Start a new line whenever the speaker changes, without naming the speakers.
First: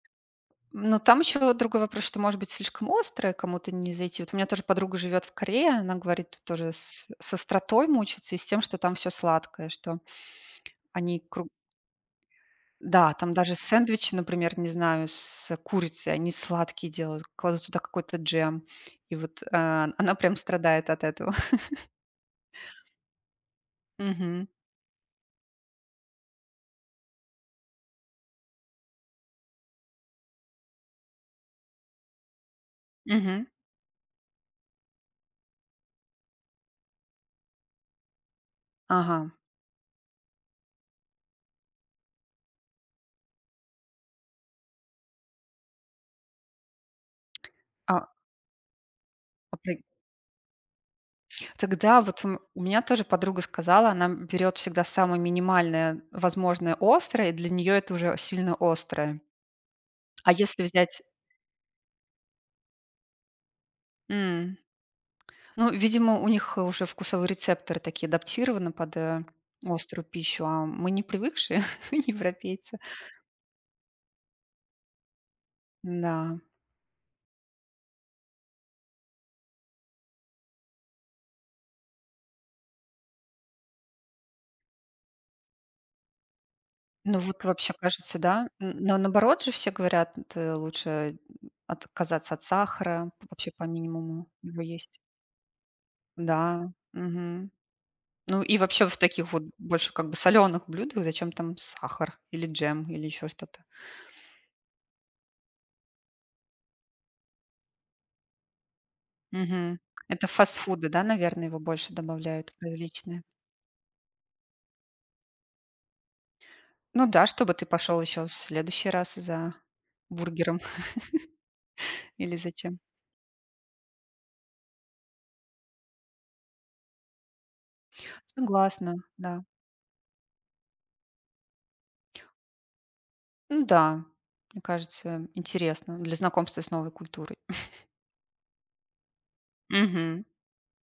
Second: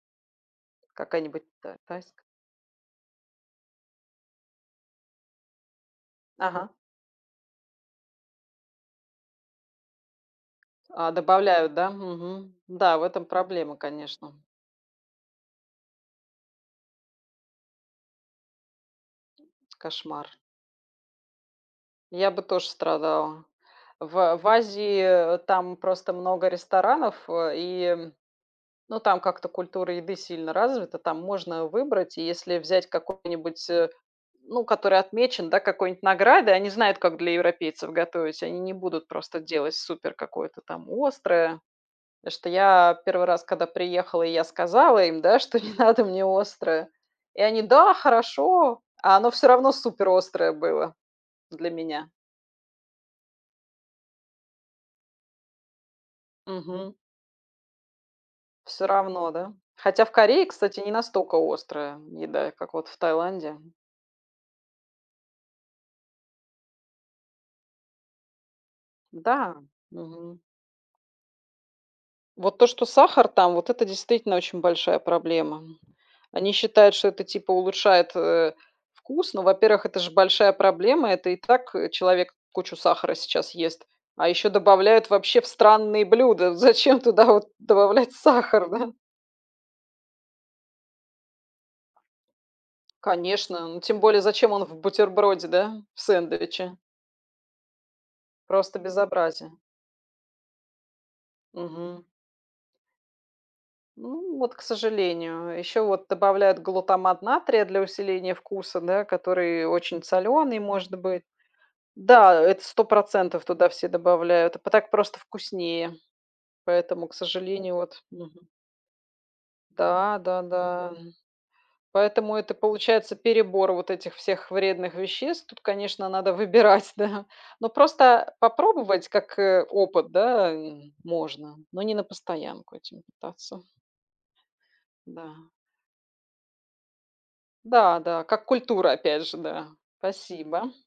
Ну, там
Какая-нибудь
ещё
та
другой вопрос, что
тайская.
может быть слишком острое кому-то не зайти. Вот у меня тоже подруга живёт в Корее, она говорит, тоже
Ага.
с, э, с остротой мучается и с тем, что там всё сладкое, что
А,
они круг
добавляют, да, мгм, да, в
Да,
этом
там даже
проблема,
сэндвичи,
конечно.
например, не знаю, с, э, курицей, они сладкие делают, кладут туда какой-то джем, и вот, а, она прям
Кошмар.
страдает от этого.
Я бы тоже страдала. В, э, в
Мгм.
Азии, э, там просто много ресторанов, э, и м, ну, там как-то культура еды сильно развита, там можно выбрать. И если взять
Мгм.
какой-нибудь, э, ну, который отмечен, да, какой-нибудь наградой, они знают, как для европейцев готовить, они не будут
Ага.
просто делать супер какое-то там острое. Потому что я 1 раз, когда приехала, и я сказала им, да, что не надо мне острое. И они: "Да,
А.
хорошо". А оно всё равно суперострое было для
Так да
меня.
вот у у меня тоже подруга сказала, она, м, берёт всегда самое минимальное возможное
Мгм.
острое, и для неё это уже сильно
Всё
острое.
равно, да? Хотя в
А
Корее,
если
кстати, не
взять
настолько острая еда, и как вот в Таиланде.
М. Ну, видимо, у них уже вкусовые рецепторы такие адаптированы под, э,
Да.
острую
Мгм.
пищу, а, м мы не привыкшие
Вот то,
европейцы.
что сахар там, вот это действительно очень большая проблема.
Да.
Они считают, что это, типа, улучшает, э, вкус, но, во-первых, это ж большая проблема. Это и так, э, человек кучу сахара сейчас ест, а еще добавляют вообще в странные блюда. Зачем
Ну
туда
вот,
вот
вообще,
добавлять
кажется, да.
сахар,
М,
да?
но наоборот же все говорят, э, лучше, отказаться от сахара, вообще, по
Конечно, ну, тем более
минимуму
зачем
его
он в
есть.
бутерброде, да, в
Да,
сэндвиче?
мгм. Ну и
Просто
вообще, в таких вот
безобразие.
больше, как бы, солёных блюдах зачем там
Мгм.
сахар или джем, или ещё что-то?
Ну вот, к сожалению. А еще вот добавляют глутамат натрия для усиления вкуса, да, который
Мгм.
очень
Это в
соленый
фастфуды,
может
да,
быть.
наверное, его больше
Да,
добавляют в
это сто
различные.
процентов туда все добавляют, а п так просто вкуснее,
Ну
поэтому, к
да, чтобы ты
сожалению,
пошёл
вот.
ещё в
Мгм.
следующий раз за
Да, да,
бургером
да, м. Поэтому
или
это
зачем?
получается перебор вот этих всех вредных веществ. Тут, конечно, надо выбирать, да. Но просто
Согласна,
попробовать, как,
да.
э, опыт, да, м, можно, но не на постоянку этим
Ну
питаться.
да, мне кажется,
Да.
интересно для знакомства с новой культурой.
Да, да, как культура, опять же, да.
Мгм.
Спасибо.